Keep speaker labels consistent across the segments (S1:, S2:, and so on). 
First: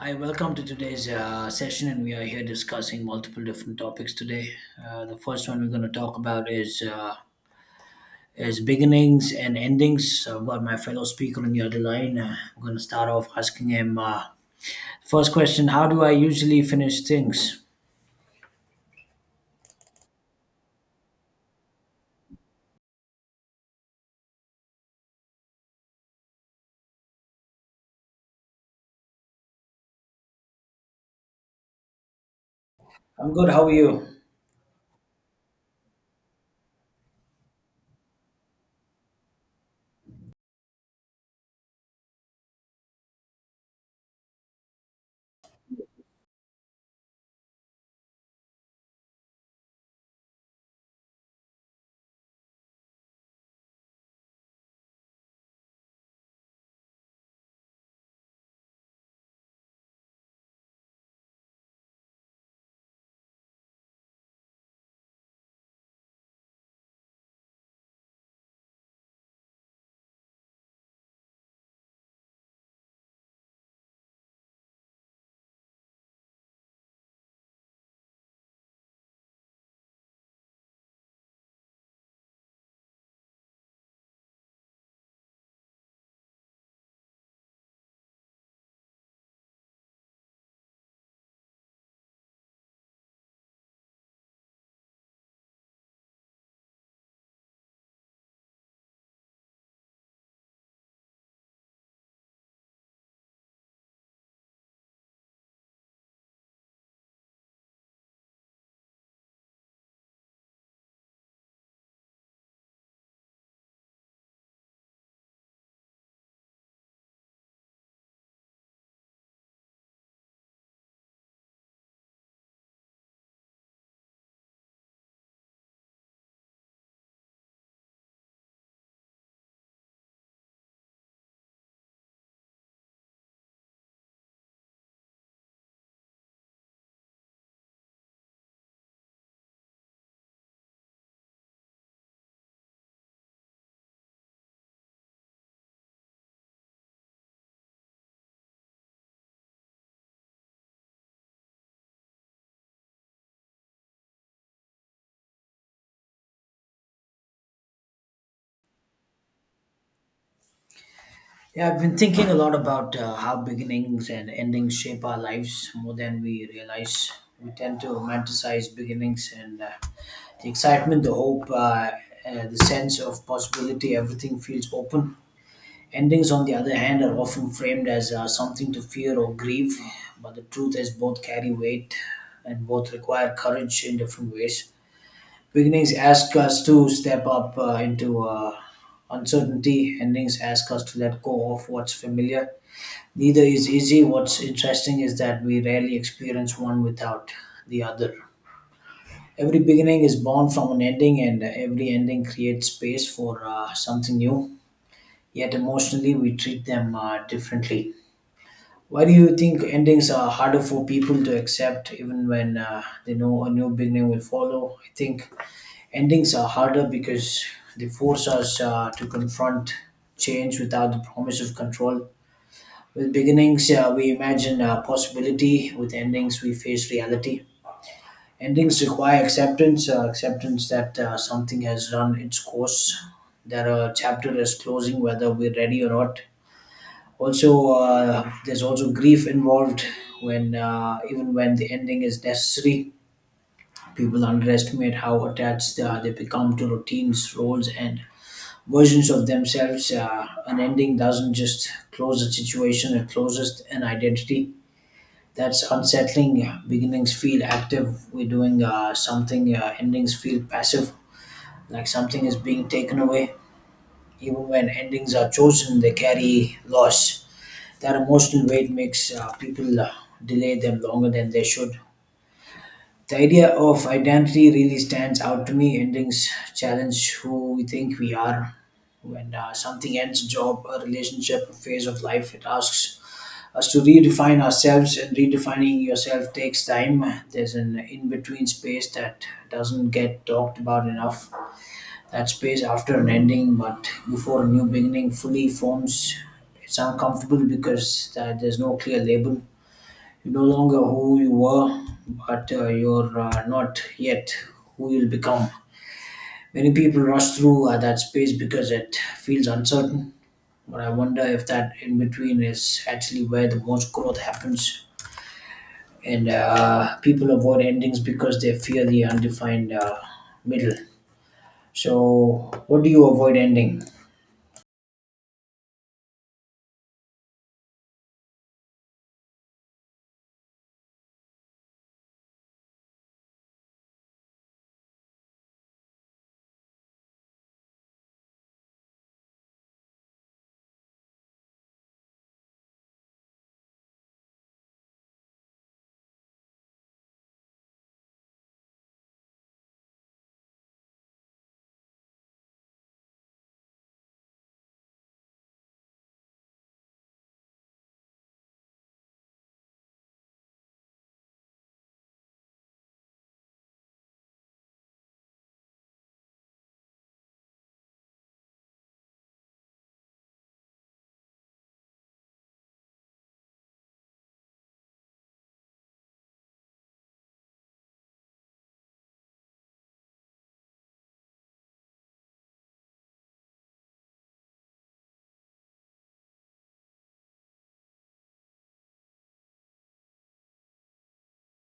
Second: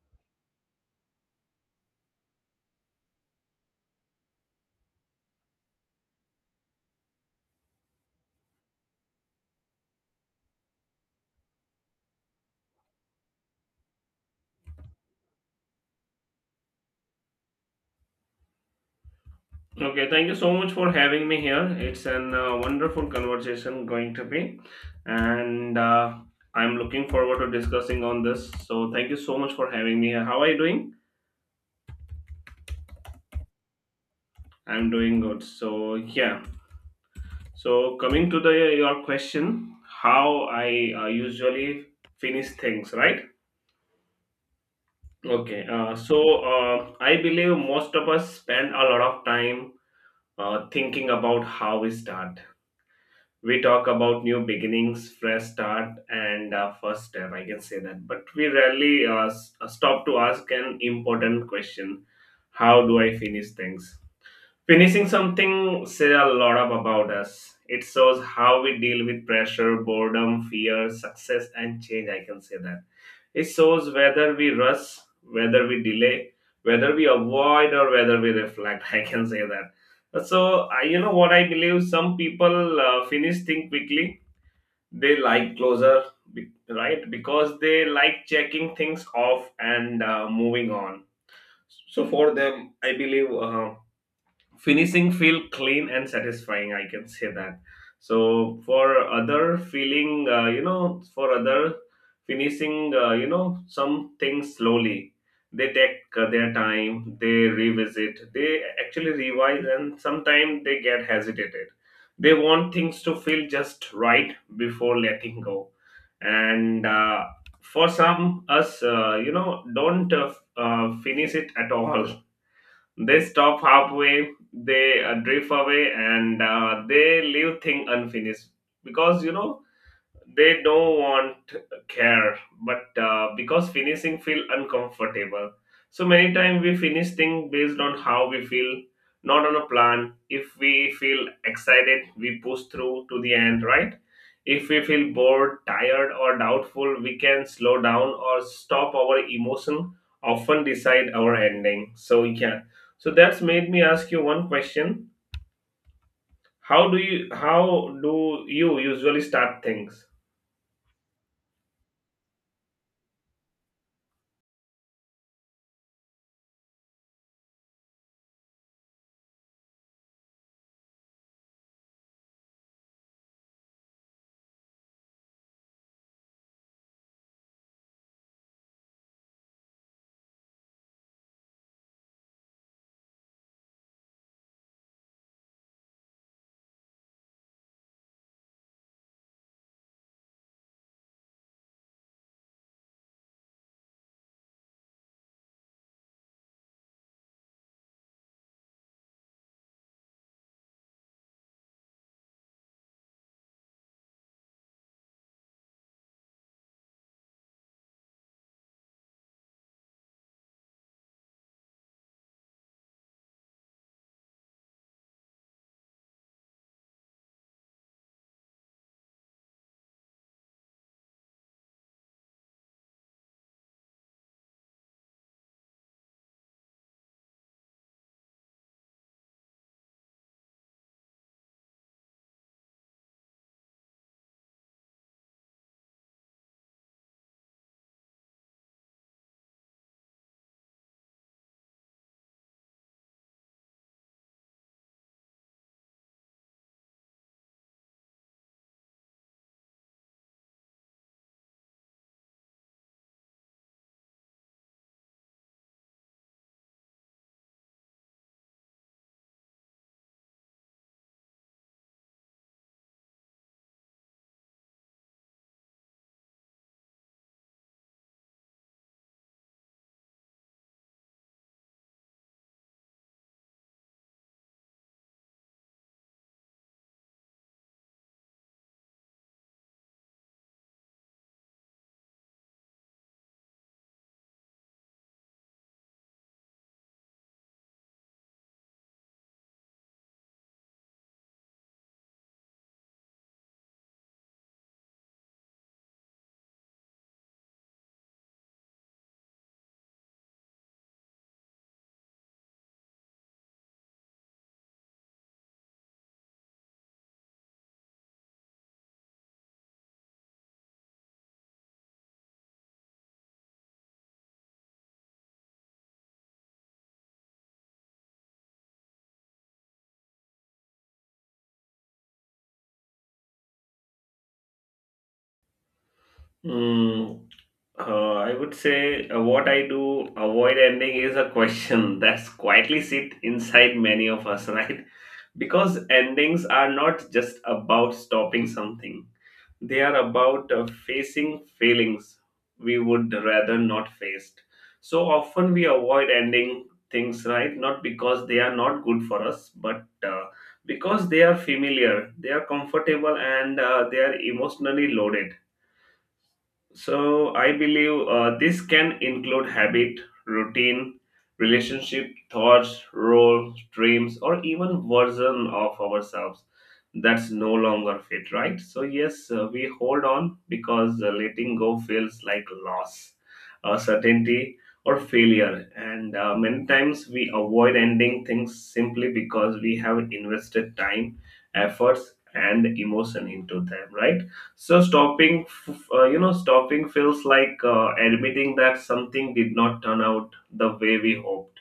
S1: Hi, welcome to today's session, and we are here discussing multiple different topics today. The first one we're going to talk about is beginnings and endings. So I've got my fellow speaker on the other line. I'm going to start off asking him first question: How do I usually finish things?
S2: Okay, thank you so much for having me here. It's an wonderful conversation going to be, and I'm looking forward to discussing on this. So thank you so much for having me here. How are you doing?
S1: I'm good. How are you?
S2: I'm doing good. So yeah. So coming to the your question, how I usually finish things, right? Okay. So I believe most of us spend a lot of time thinking about how we start we talk about new beginnings, fresh start, and first step. I can say that, but we rarely stop to ask an important question: How do I finish things? Finishing something says a lot of about us. It shows how we deal with pressure, boredom, fear, success, and change. I can say that it shows whether we rush, whether we delay, whether we avoid, or whether we reflect. I can say that. So, I, you know what I believe? Some people finish things quickly. They like closure, right? Because they like checking things off and moving on. So, for them, I believe. Finishing feel clean and satisfying, I can say that. So for other feeling, you know, for other finishing, you know, some things slowly, they take their time, they revisit, they actually revise, and sometimes they get hesitated. They want things to feel just right before letting go, and for some us, you know, don't finish it at all. They stop halfway, they drift away, and they leave thing unfinished because, you know, they don't want care, but because finishing feel uncomfortable. So many times we finish things based on how we feel, not on a plan. If we feel excited, we push through to the end, right? If we feel bored, tired, or doubtful, we can slow down or stop our emotion. Often decide our ending. So yeah, so that's made me ask you one question. How do you usually start things?
S1: Yeah, I've been thinking a lot about how beginnings and endings shape our lives more than we realize. We tend to romanticize beginnings and the excitement, the hope, the sense of possibility, everything feels open. Endings, on the other hand, are often framed as something to fear or grieve, but the truth is both carry weight and both require courage in different ways. Beginnings ask us to step up into uncertainty. Endings ask us to let go of what's familiar. Neither is easy. What's interesting is that we rarely experience one without the other. Every beginning is born from an ending, and every ending creates space for something new. Yet emotionally, we treat them differently. Why do you think endings are harder for people to accept, even when they know a new beginning will follow? I think endings are harder because they force us to confront change without the promise of control. With beginnings, we imagine possibility. With endings, we face reality. Endings require acceptance, acceptance that something has run its course, that a chapter is closing, whether we're ready or not. Also, there's also grief involved when, even when the ending is necessary, people underestimate how attached they become to routines, roles, and versions of themselves. An ending doesn't just close a situation, it closes an identity. That's unsettling. Beginnings feel active. We're doing something, endings feel passive, like something is being taken away. Even when endings are chosen, they carry loss. That emotional weight makes people delay them longer than they should. The idea of identity really stands out to me. Endings challenge who we think we are. When something ends, a job, a relationship, a phase of life, it asks us to redefine ourselves, and redefining yourself takes time. There's an in between space that doesn't get talked about enough. That space after an ending, but before a new beginning fully forms, it's uncomfortable because there's no clear label. You're no longer who you were, but you're not yet who you'll become. Many people rush through that space because it feels uncertain, but I wonder if that in between is actually where the most growth happens. And people avoid endings because they fear the undefined middle. So, what do you avoid ending?
S2: Mm, I would say what I do avoid ending is a question that's quietly sit inside many of us, right? Because endings are not just about stopping something, they are about facing feelings we would rather not face. So often we avoid ending things, right? Not because they are not good for us, but because they are familiar, they are comfortable, and they are emotionally loaded. So I believe this can include habit, routine, relationship, thoughts, role, dreams, or even version of ourselves that's no longer fit, right? So yes, we hold on because letting go feels like loss, certainty, or failure, and many times we avoid ending things simply because we have invested time, efforts, and emotion into them, right? So stopping, stopping feels like admitting that something did not turn out the way we hoped.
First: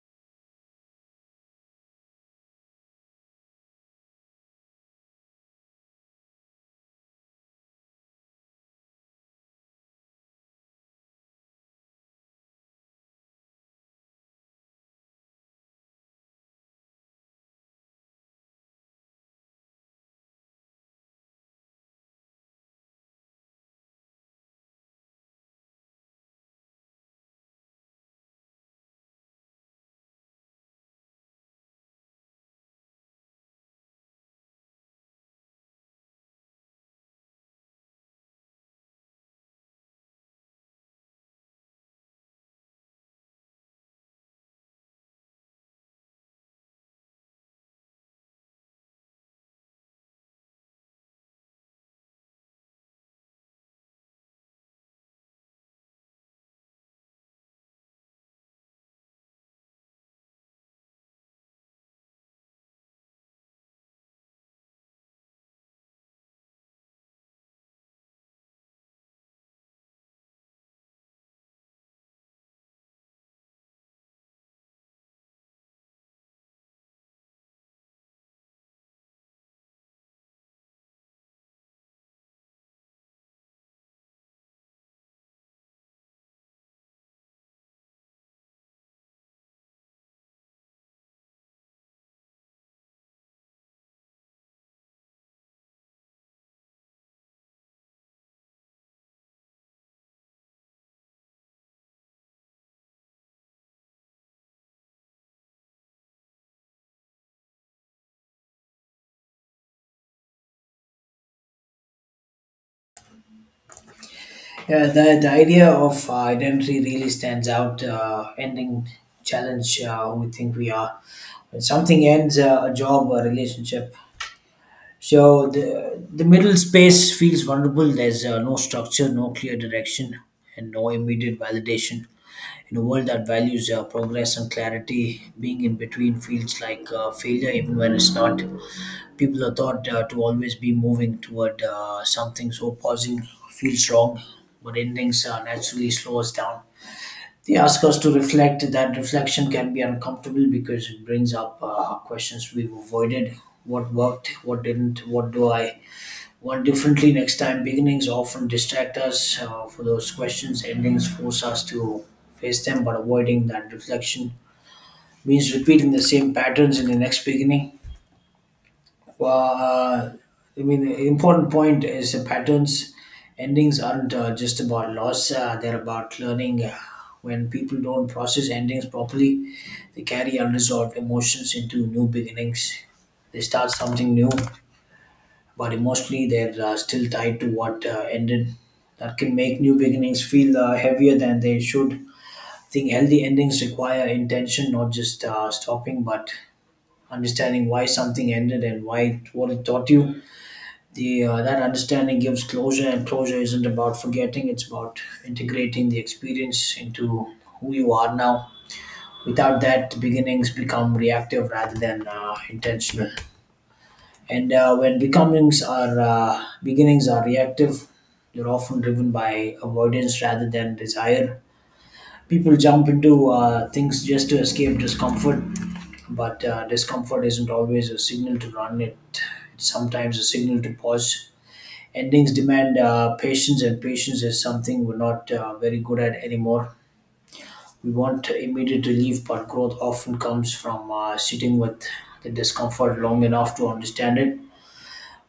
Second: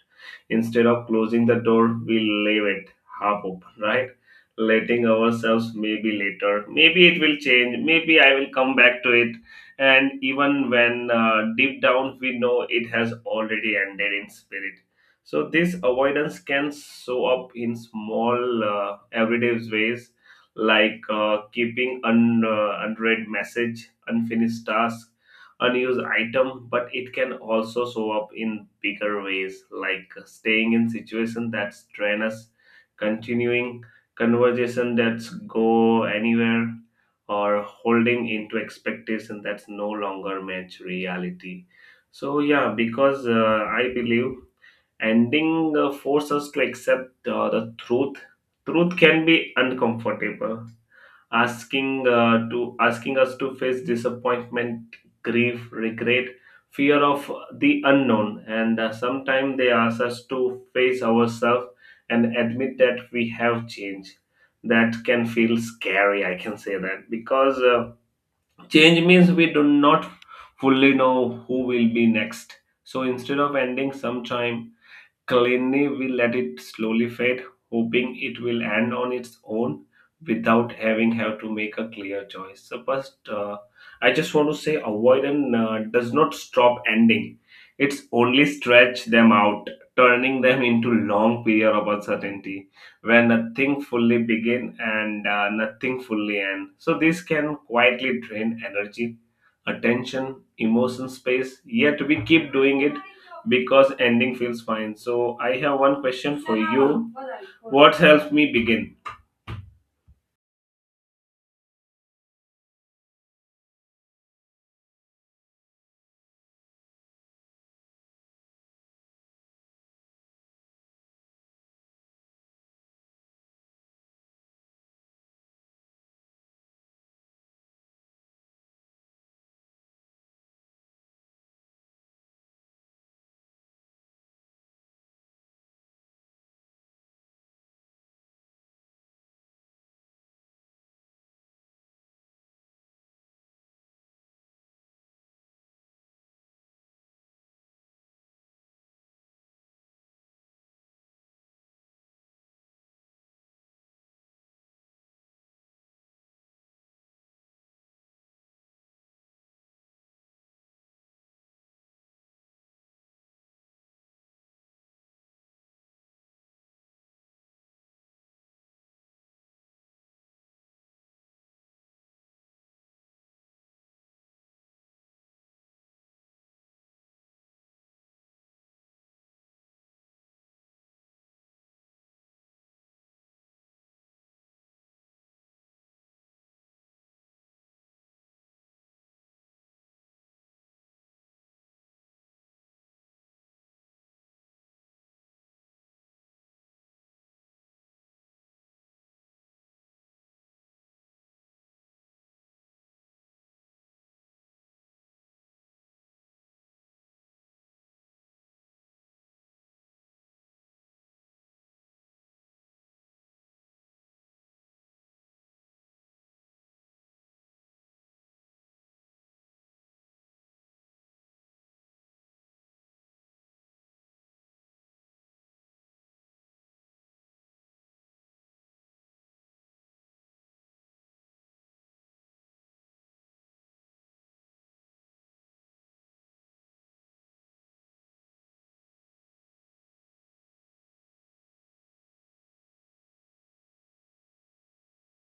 S2: Instead of closing the door, we leave it half open, right? Letting ourselves maybe later, maybe it will change, maybe I will come back to it. And even when deep down we know it has already ended in spirit. So this avoidance can show up in small everyday ways, like keeping unread message, unfinished task, unused item, but it can also show up in bigger ways, like staying in situation that strain us, continuing conversation that's go anywhere, or holding into expectation that's no longer match reality. So yeah, because I believe ending forces us to accept the truth. Truth can be uncomfortable, asking to asking us to face disappointment, grief, regret, fear of the unknown, and sometimes they ask us to face ourselves and admit that we have changed. That can feel scary, I can say that, because change means we do not fully know who will be next. So instead of ending sometime, Kalini will let it slowly fade, hoping it will end on its own without having have to make a clear choice. So first, I just want to say avoidance does not stop ending. It's only stretch them out, turning them into long period of uncertainty where nothing fully begin and nothing fully end. So this can quietly drain energy, attention, emotion space, yet we keep doing it because ending feels fine. So I have one question for you. What helped me begin?
S1: Yeah, the idea of identity really stands out. Ending challenge who we think we are. When something ends, a job, a relationship. So the middle space feels vulnerable. There's no structure, no clear direction, and no immediate validation. In a world that values progress and clarity, being in between feels like failure, even when it's not. People are taught to always be moving toward something, so pausing feels wrong, but endings naturally slow us down. They ask us to reflect. That reflection can be uncomfortable because it brings up questions we've avoided. What worked? What didn't? What do I What differently next time. Beginnings often distract us for those questions. Endings force us to face them, but avoiding that reflection means repeating the same patterns in the next beginning. Uh, I mean, the important point is the patterns. Endings aren't just about loss, they're about learning. When people don't process endings properly, they carry unresolved emotions into new beginnings. They start something new, but emotionally they're still tied to what ended. That can make new beginnings feel heavier than they should. I think healthy endings require intention, not just stopping, but understanding why something ended and what it taught you. The that understanding gives closure, and closure isn't about forgetting; it's about integrating the experience into who you are now. Without that, beginnings become reactive rather than intentional. And when becomings are beginnings are reactive, they're often driven by avoidance rather than desire. People jump into things just to escape discomfort, but discomfort isn't always a signal to run it. It's sometimes a signal to pause. Endings demand patience, and patience is something we're not very good at anymore. We want immediate relief, but growth often comes from sitting with the discomfort long enough to understand it.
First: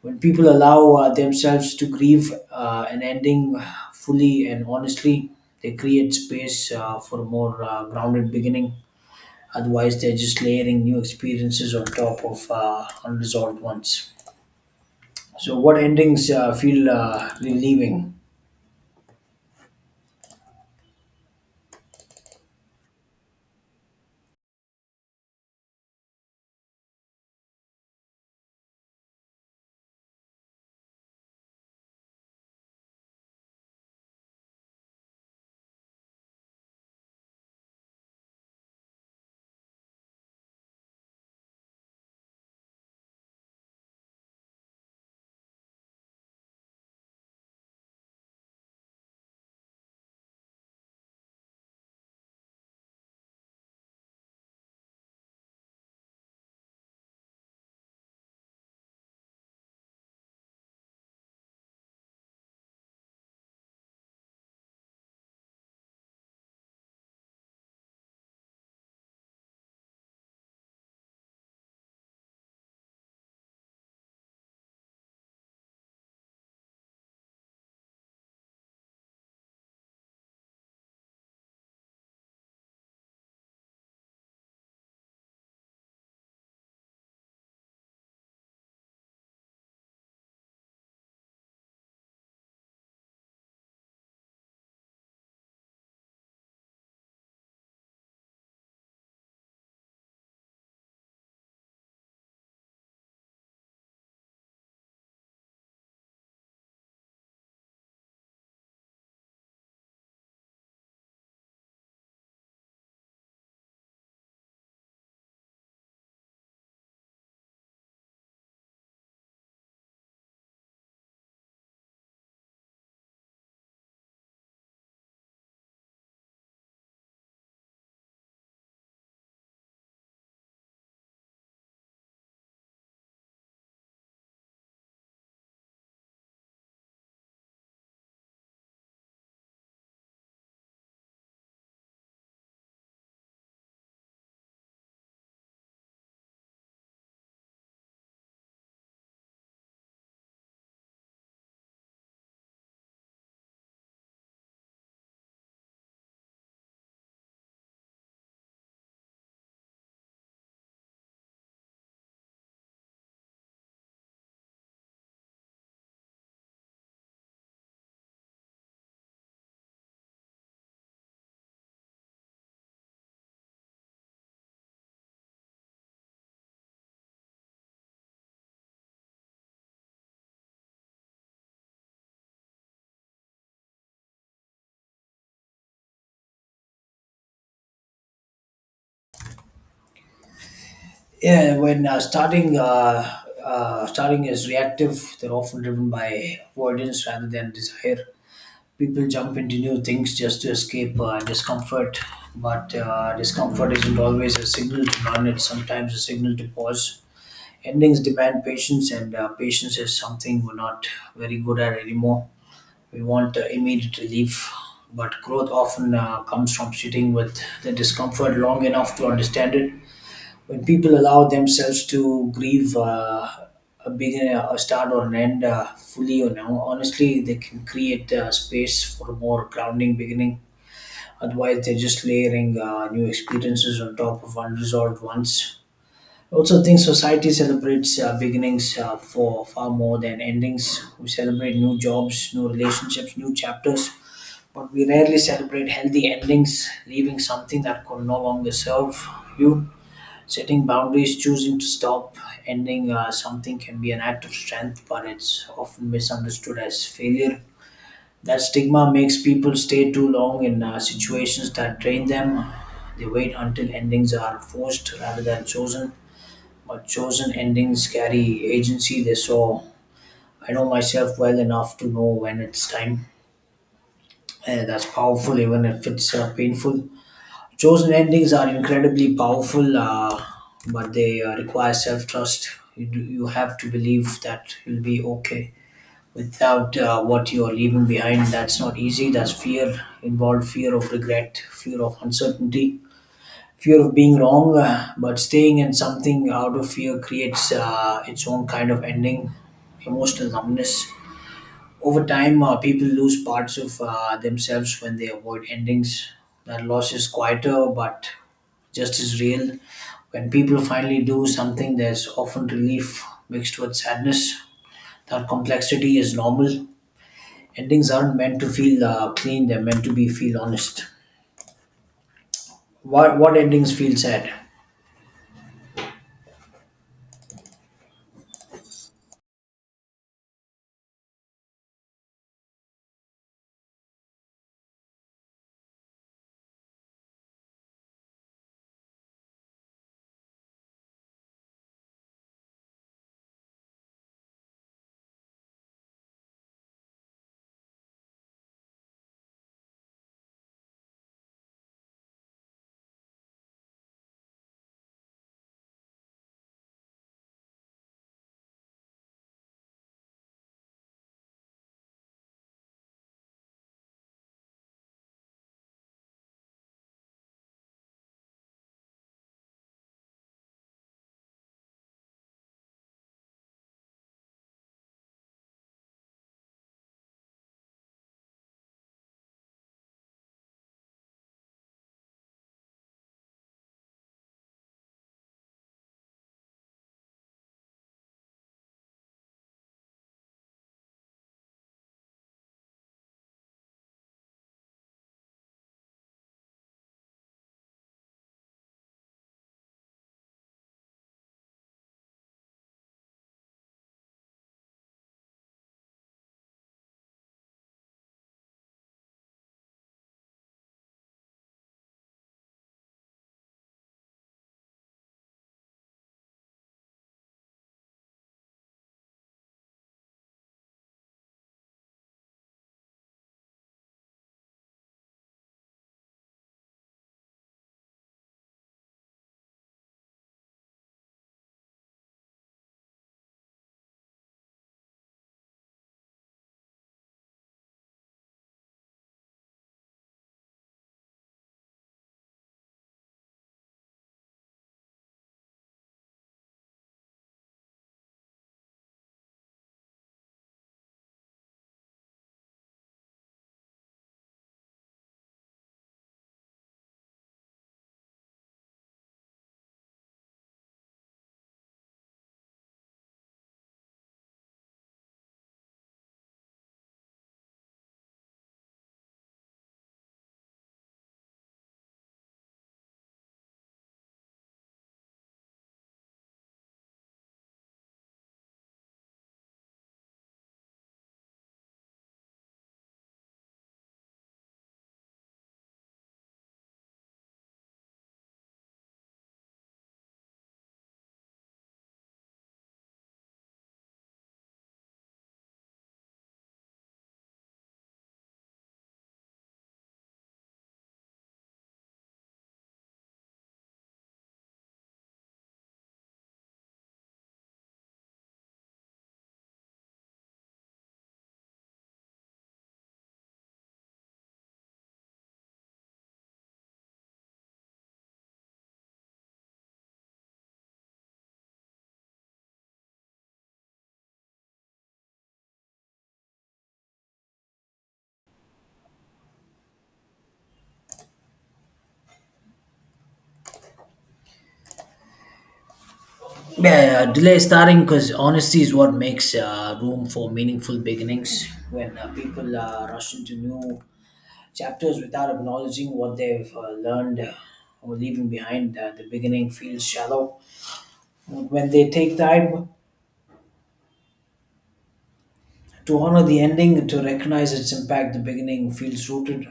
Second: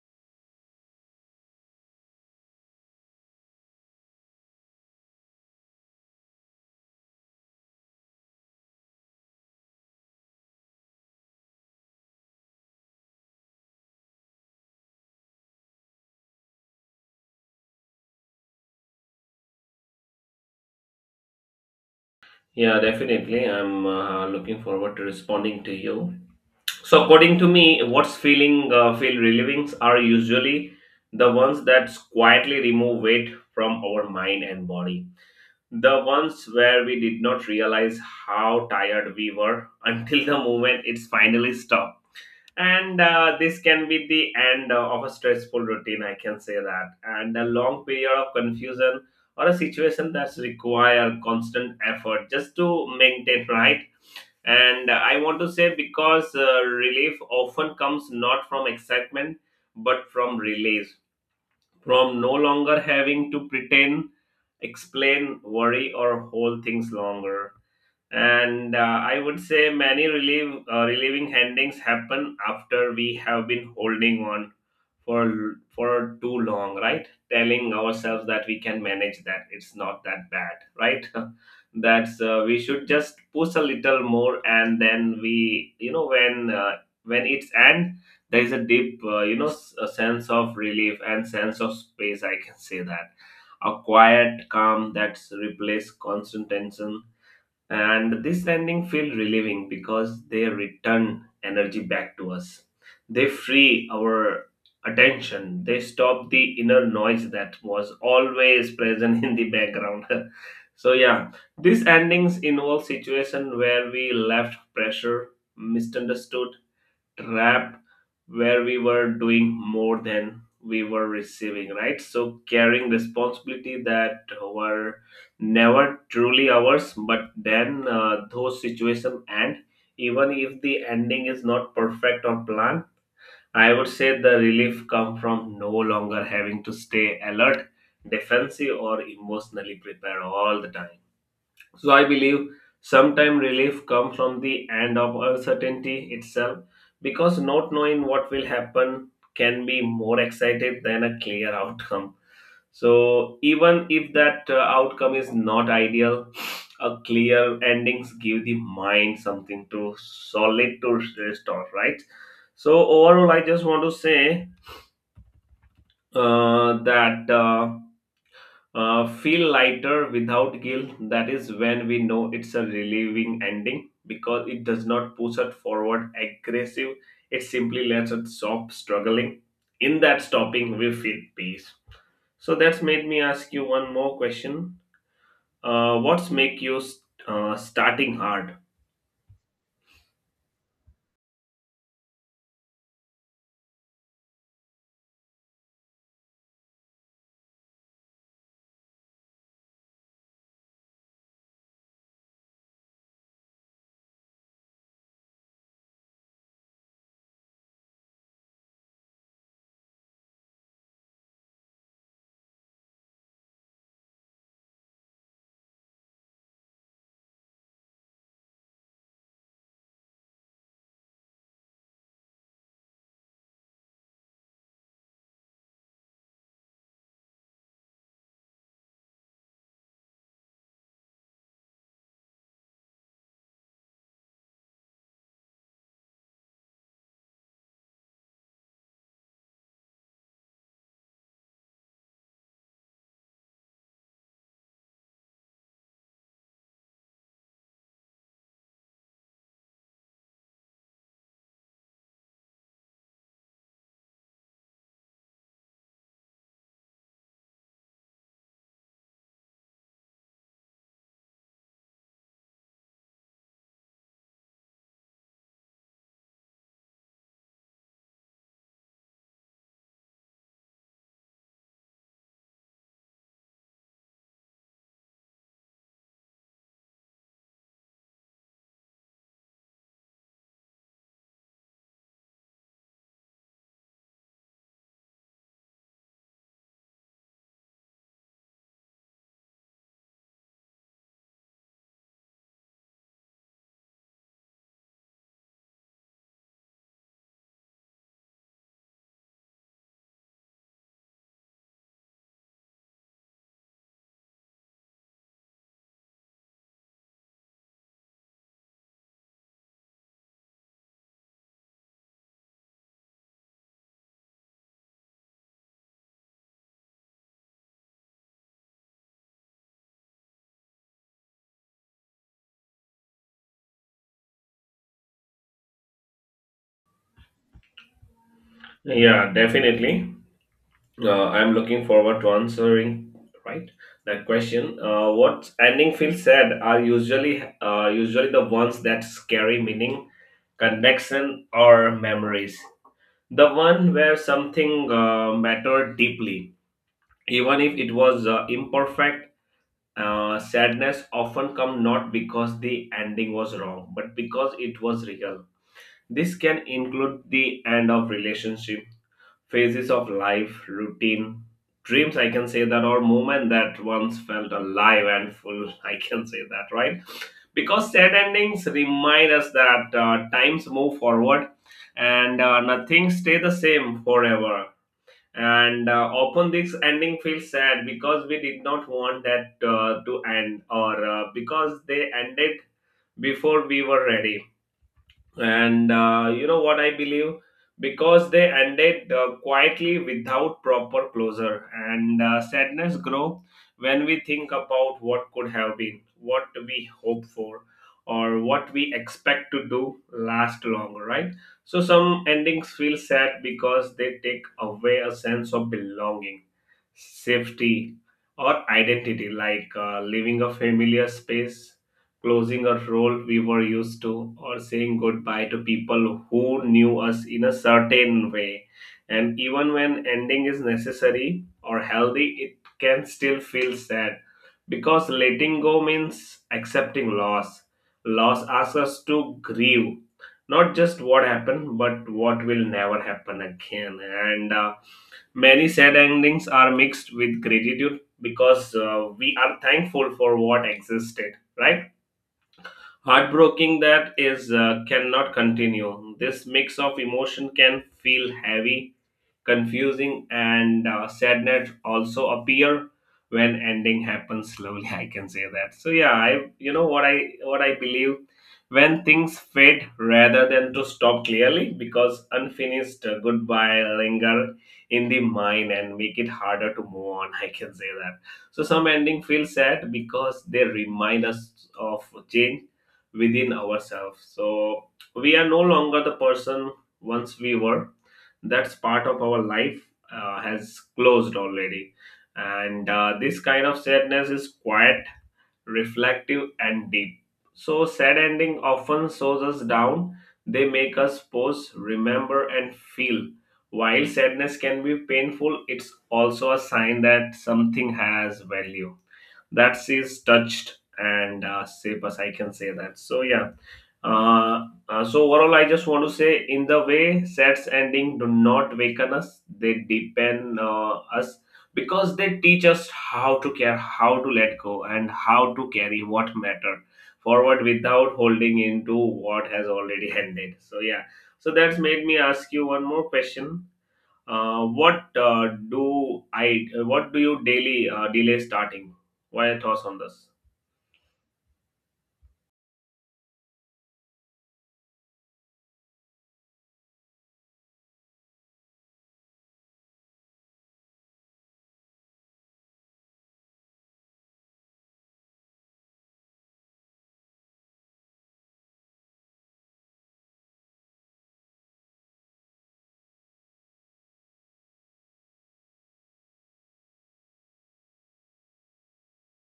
S1: When people allow themselves to grieve an ending fully and honestly, they create space for a more grounded beginning. Otherwise, they're just layering new experiences on top of unresolved ones. So, what endings feel relieving?
S2: Yeah, definitely. I'm looking forward to responding to you. So, according to me, what's feel relievings are usually the ones that quietly remove weight from our mind and body. The ones where we did not realize how tired we were until the moment it's finally stopped. And this can be the end of a stressful routine, I can say that, and a long period of confusion, or a situation that's require constant effort just to maintain, right? And I want to say, because relief often comes not from excitement but from release, from no longer having to pretend, explain, worry, or hold things longer. And I would say many relief relieving endings happen after we have been holding on for too long, right? Telling ourselves that we can manage, that it's not that bad, right? that's We should just push a little more, and then we, you know, when it's end, there is a deep a sense of relief and sense of space, I can say that. A quiet calm that's replaced constant tension, and this landing feel relieving because they return energy back to us, they free our attention, they stop the inner noise that was always present in the background. So yeah, these endings involve situation where we left pressure, misunderstood, rap, where we were doing more than we were receiving, right? So carrying responsibility that were never truly ours, but then those situations end. Even if the ending is not perfect or planned, I would say the relief come from no longer having to stay alert, defensive, or emotionally prepared all the time. So I believe sometime relief comes from the end of uncertainty itself, because not knowing what will happen can be more excited than a clear outcome. So even if that outcome is not ideal, a clear endings give the mind something to solid to rest on, right? So overall, I just want to say that. Feel lighter without guilt. That is when we know it's a relieving ending, because it does not push us forward aggressive. It simply lets us stop struggling. In that stopping, we feel peace. So that's made me ask you one more question. What's make you starting hard?
S1: Yeah, when starting is reactive, they're often driven by avoidance rather than desire. People jump into new things just to escape discomfort, but discomfort isn't always a signal to run, it's sometimes a signal to pause. Endings demand patience, and patience is something we're not very good at anymore. We want immediate relief, but growth often comes from sitting with the discomfort long enough to understand it. When people allow themselves to grieve a beginning, a start, or an end fully, you know, honestly, they can create space for a more grounding beginning. Otherwise, they're just layering new experiences on top of unresolved ones. I also think society celebrates beginnings for far more than endings. We celebrate new jobs, new relationships, new chapters, but we rarely celebrate healthy endings, leaving something that could no longer serve you. Setting boundaries, choosing to stop, ending something can be an act of strength, but it's often misunderstood as failure. That stigma makes people stay too long in situations that drain them. They wait until endings are forced rather than chosen. But chosen endings carry agency. They, so I know myself well enough to know when it's time. That's powerful, even if it's painful. Chosen endings are incredibly powerful, but they require self trust. You have to believe that you'll be okay without what you're leaving behind. That's not easy. That's fear, involved fear of regret, fear of uncertainty, fear of being wrong. But staying in something out of fear creates its own kind of ending, emotional numbness. Over time, people lose parts of themselves when they avoid endings. That loss is quieter, but just as real. When people finally do something, there's often relief mixed with sadness. That complexity is normal. Endings aren't meant to feel clean; they're meant to be feel honest. What endings feel sad?
S2: Yeah, definitely. I'm looking forward to answering right that question. What ending feels sad are usually usually the ones that carry meaning, connection, or memories. The one where something mattered deeply, even if it was imperfect. Sadness often come not because the ending was wrong, but because it was real. This can include the end of relationship, phases of life, routine, dreams, I can say that, or moment that once felt alive and full, I can say that, right? Because sad endings remind us that times move forward and nothing stay the same forever. And often this ending feels sad because we did not want that to end, or because they ended before we were ready, and you know what I believe, because they ended quietly without proper closure, and sadness grow when we think about what could have been, what we hope for, or what we expect to do last long, right? So some endings feel sad because they take away a sense of belonging, safety, or identity, like leaving a familiar space, closing a role we were used to, or saying goodbye to people who knew us in a certain way. And even when ending is necessary or healthy, it can still feel sad because letting go means accepting loss. Loss asks us to grieve, not just what happened, but what will never happen again. And many sad endings are mixed with gratitude because we are thankful for what existed, right? Heartbroken that is cannot continue. This mix of emotion can feel heavy, confusing, and sadness also appear when ending happens slowly. I can say that. So yeah, I, you know what I believe when things fade rather than to stop clearly because unfinished goodbye linger in the mind and make it harder to move on. I can say that. So some ending feel sad because they remind us of change within ourselves. So we are no longer the person once we were. That's part of our life has closed already. And this kind of sadness is quiet, reflective, and deep. So sad ending often slows us down. They make us pause, remember, and feel. While sadness can be painful, it's also a sign that something has value, that says touched and shape. I can say that. So yeah. So overall, I just want to say, in the way sets ending do not weaken us; they deepen us because they teach us how to care, how to let go, and how to carry what matter forward without holding into what has already ended. So yeah. So that's made me ask you one more question. What do I? What do you daily delay starting? What are your thoughts on this?
S1: Yeah, yeah, delay starting because honesty is what makes room for meaningful beginnings. When people rush into new chapters without acknowledging what they've learned or leaving behind, the beginning feels shallow. When they take time to honor the ending, to recognize its impact, the beginning feels rooted.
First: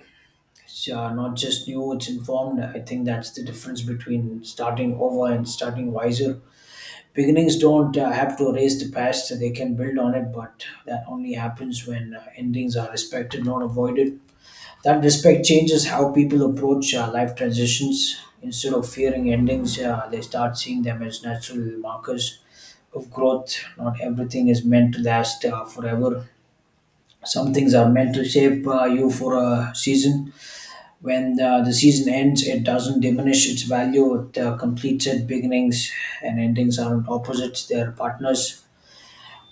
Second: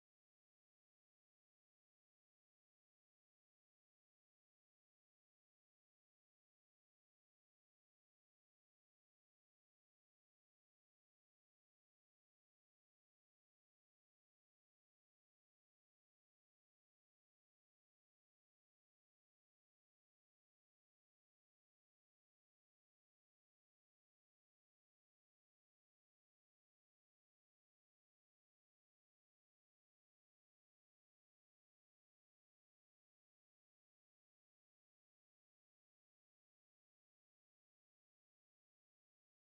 S1: It's not just new, it's informed. I think that's the difference between starting over and starting wiser. Beginnings don't have to erase the past, they can build on it, but that only happens when endings are respected, not avoided. That respect changes how people approach life transitions. Instead of fearing endings, they start seeing them as natural markers of growth. Not everything is meant to last forever, some things are meant to shape you for a season. When the season ends, it doesn't diminish its value. It completes it. Beginnings and endings aren't opposites, they're partners.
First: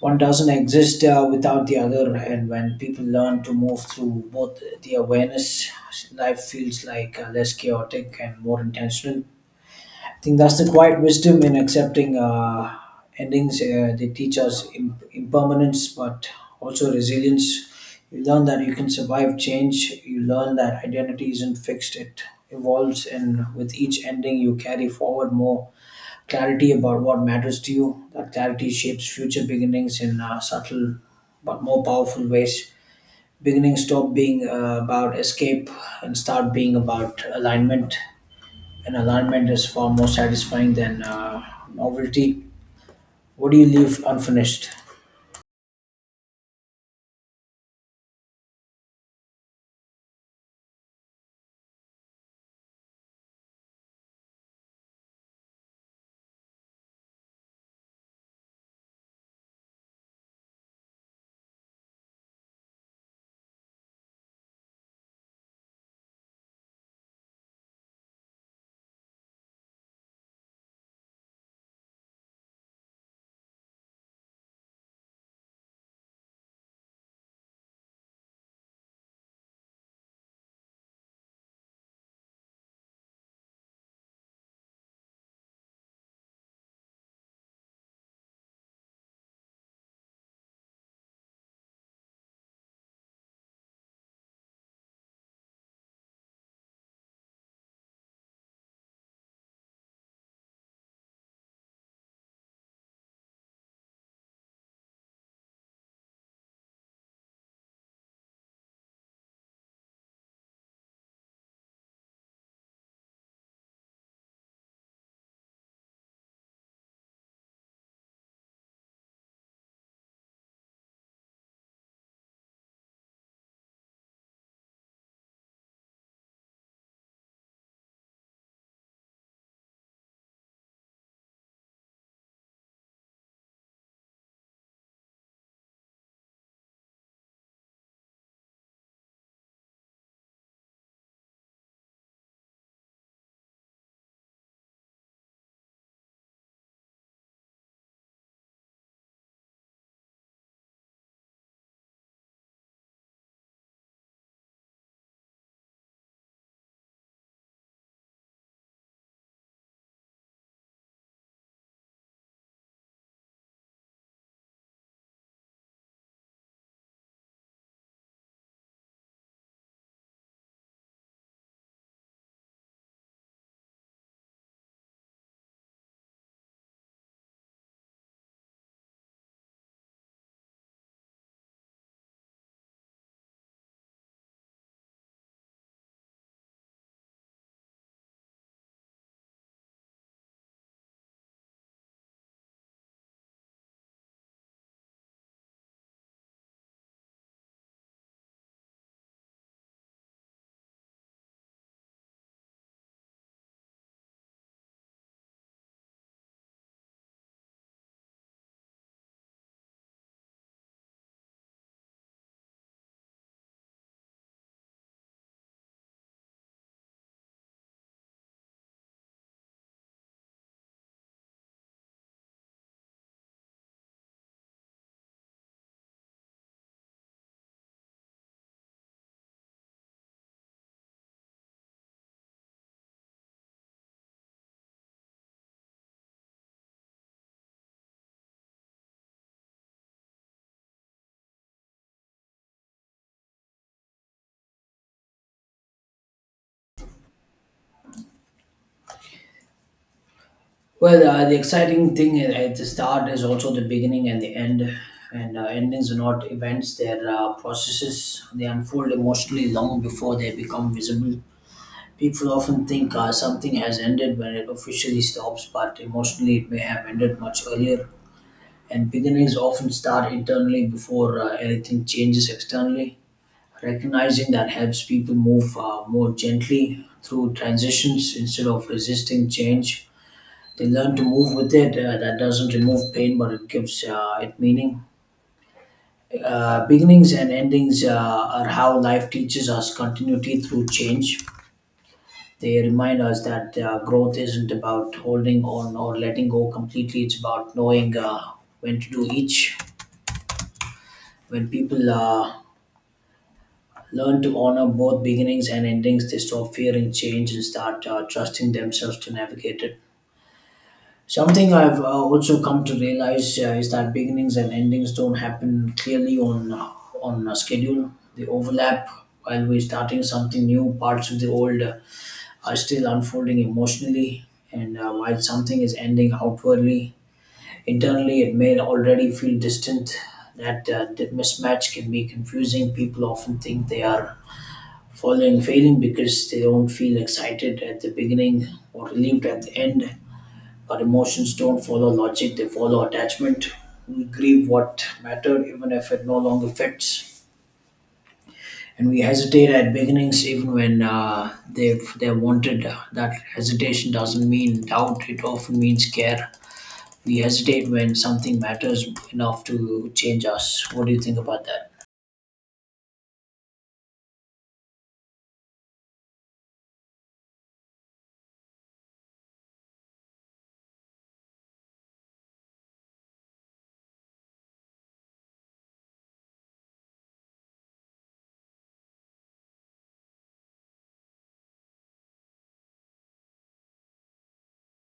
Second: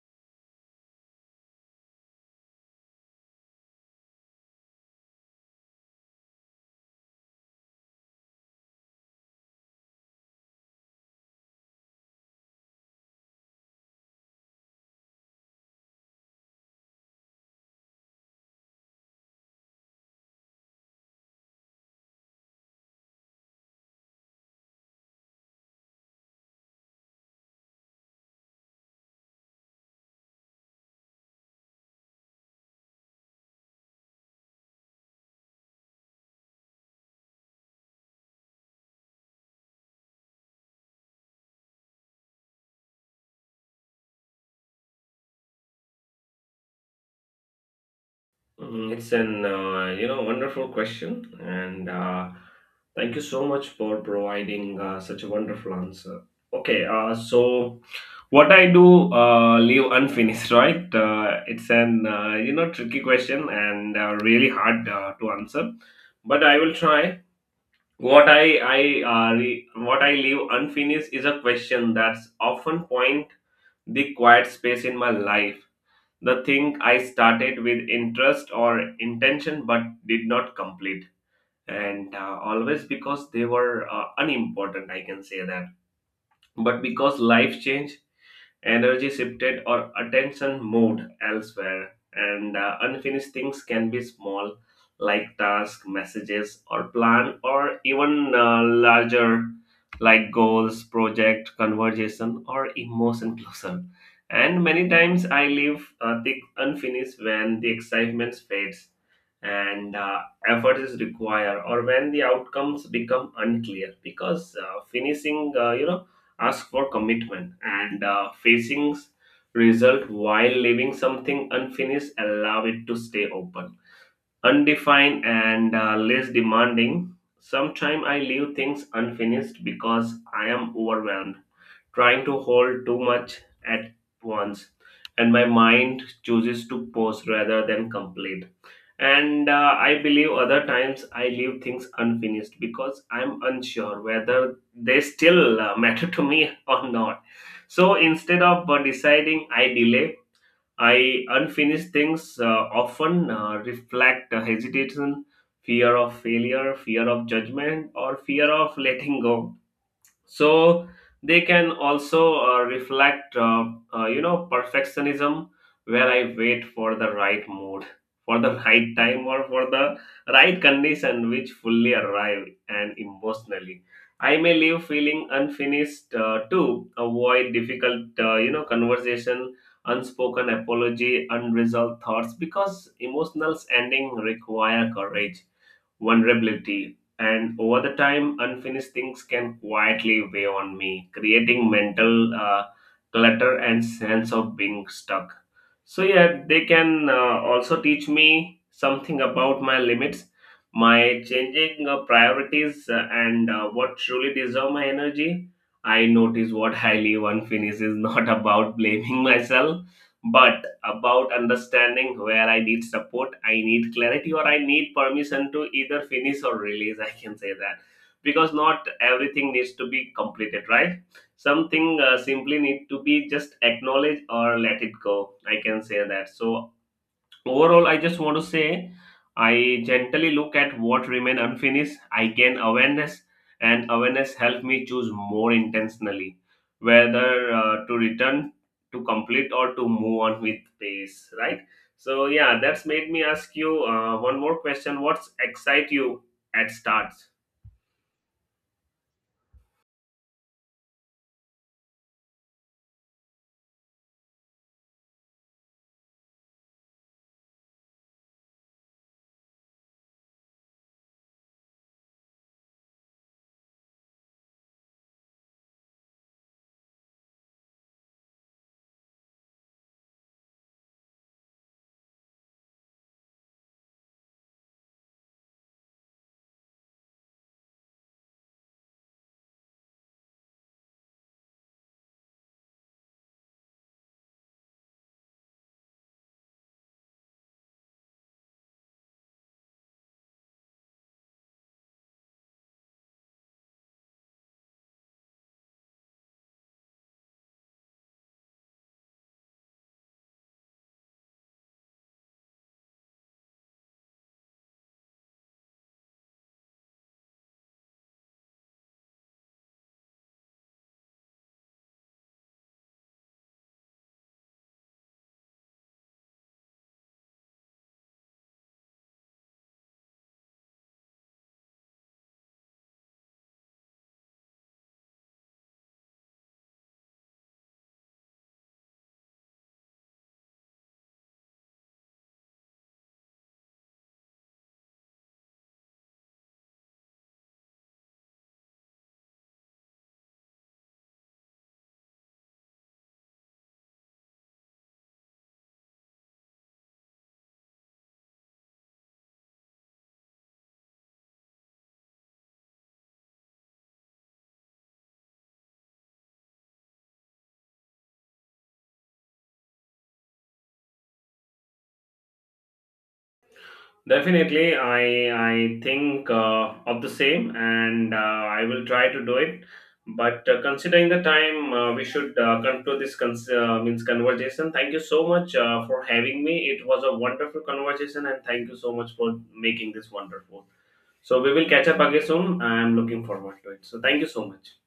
S1: One doesn't exist without the other, and when people learn to move through both the awareness, life feels like less chaotic and more intentional. I think that's the quiet wisdom in accepting endings. They teach us impermanence, but also resilience. You learn that you can survive change. You learn that identity isn't fixed; it evolves, and with each ending, you carry forward more clarity about what matters to you. That clarity shapes future beginnings in subtle but more powerful ways. Beginnings stop being about escape and start being about alignment. An alignment is far more satisfying than novelty. What do you leave unfinished?
S2: It's an wonderful question, and thank you so much for providing such a wonderful answer. Okay, so what I do leave unfinished, right? It's an tricky question and really hard to answer, but I will try. What I leave unfinished is a question that's often point the quiet space in my life, the thing I started with interest or intention but did not complete, and always because they were unimportant. I can say that, but because life changed, energy shifted, or attention moved elsewhere. And unfinished things can be small, like tasks, messages, or plan, or even larger, like goals, project, conversation, or emotion closure. And many times I leave the unfinished when the excitement fades and effort is required, or when the outcomes become unclear because finishing ask for commitment and facing result, while leaving something unfinished allow it to stay open, undefined, and less demanding. Sometimes I leave things unfinished because I am overwhelmed, trying to hold too much at once, and my mind chooses to pause rather than complete. And I believe other times I leave things unfinished because I'm unsure whether they still matter to me or not. So instead of deciding, I delay. I unfinished things often reflect hesitation, fear of failure, fear of judgment, or fear of letting go. So they can also reflect perfectionism where I wait for the right mood, for the right time, or for the right condition which fully arrive. And emotionally, I may leave feeling unfinished to avoid difficult conversation unspoken apology, unresolved thoughts because emotional ending require courage, vulnerability, and over the time, unfinished things can quietly weigh on me, creating mental clutter and sense of being stuck. So yeah, they can also teach me something about my limits, my changing priorities, and what truly deserve my energy. I notice what I leave unfinished is not about blaming myself, but about understanding where I need support, I need clarity, or I need permission to either finish or release. I can say that, because not everything needs to be completed, right? Something simply need to be just acknowledged or let it go. I can say that. So overall, I just want to say I gently look at what remain unfinished. I gain awareness, and awareness help me choose more intentionally whether to return to complete or to move on with pace. Right. So yeah, that's made me ask you one more question. What's excite you at starts?
S1: Well, the exciting thing at the start is also the beginning and the end. And endings are not events, they're processes. They unfold emotionally long before they become visible. People often think something has ended when it officially stops, but emotionally it may have ended much earlier. And beginnings often start internally before anything changes externally. Recognizing that helps people move more gently through transitions instead of resisting change. They learn to move with it. That doesn't remove pain, but it gives it meaning. Beginnings and endings are how life teaches us continuity through change. They remind us that growth isn't about holding on or letting go completely. It's about knowing when to do each. When people learn to honor both beginnings and endings. They stop fearing change and start trusting themselves to navigate it. Something I've also come to realize is that beginnings and endings don't happen clearly on a schedule. They overlap. While we're starting something new, parts of the old are still unfolding emotionally. And while something is ending outwardly, internally it may already feel distant. That mismatch can be confusing. People often think they are following failing because they don't feel excited at the beginning or relieved at the end. Our emotions don't follow logic, they follow attachment. We grieve what mattered even if it no longer fits. And we hesitate at beginnings even when they're wanted. That hesitation doesn't mean doubt, it often means care. We hesitate when something matters enough to change us. What do you think about that?
S2: Definitely, I think of the same, and I will try to do it. But considering the time, we should conclude this cons- means conversation. Thank you so much for having me. It was a wonderful conversation, and thank you so much for making this wonderful. So we will catch up again soon. I am looking forward to it. So thank you so much.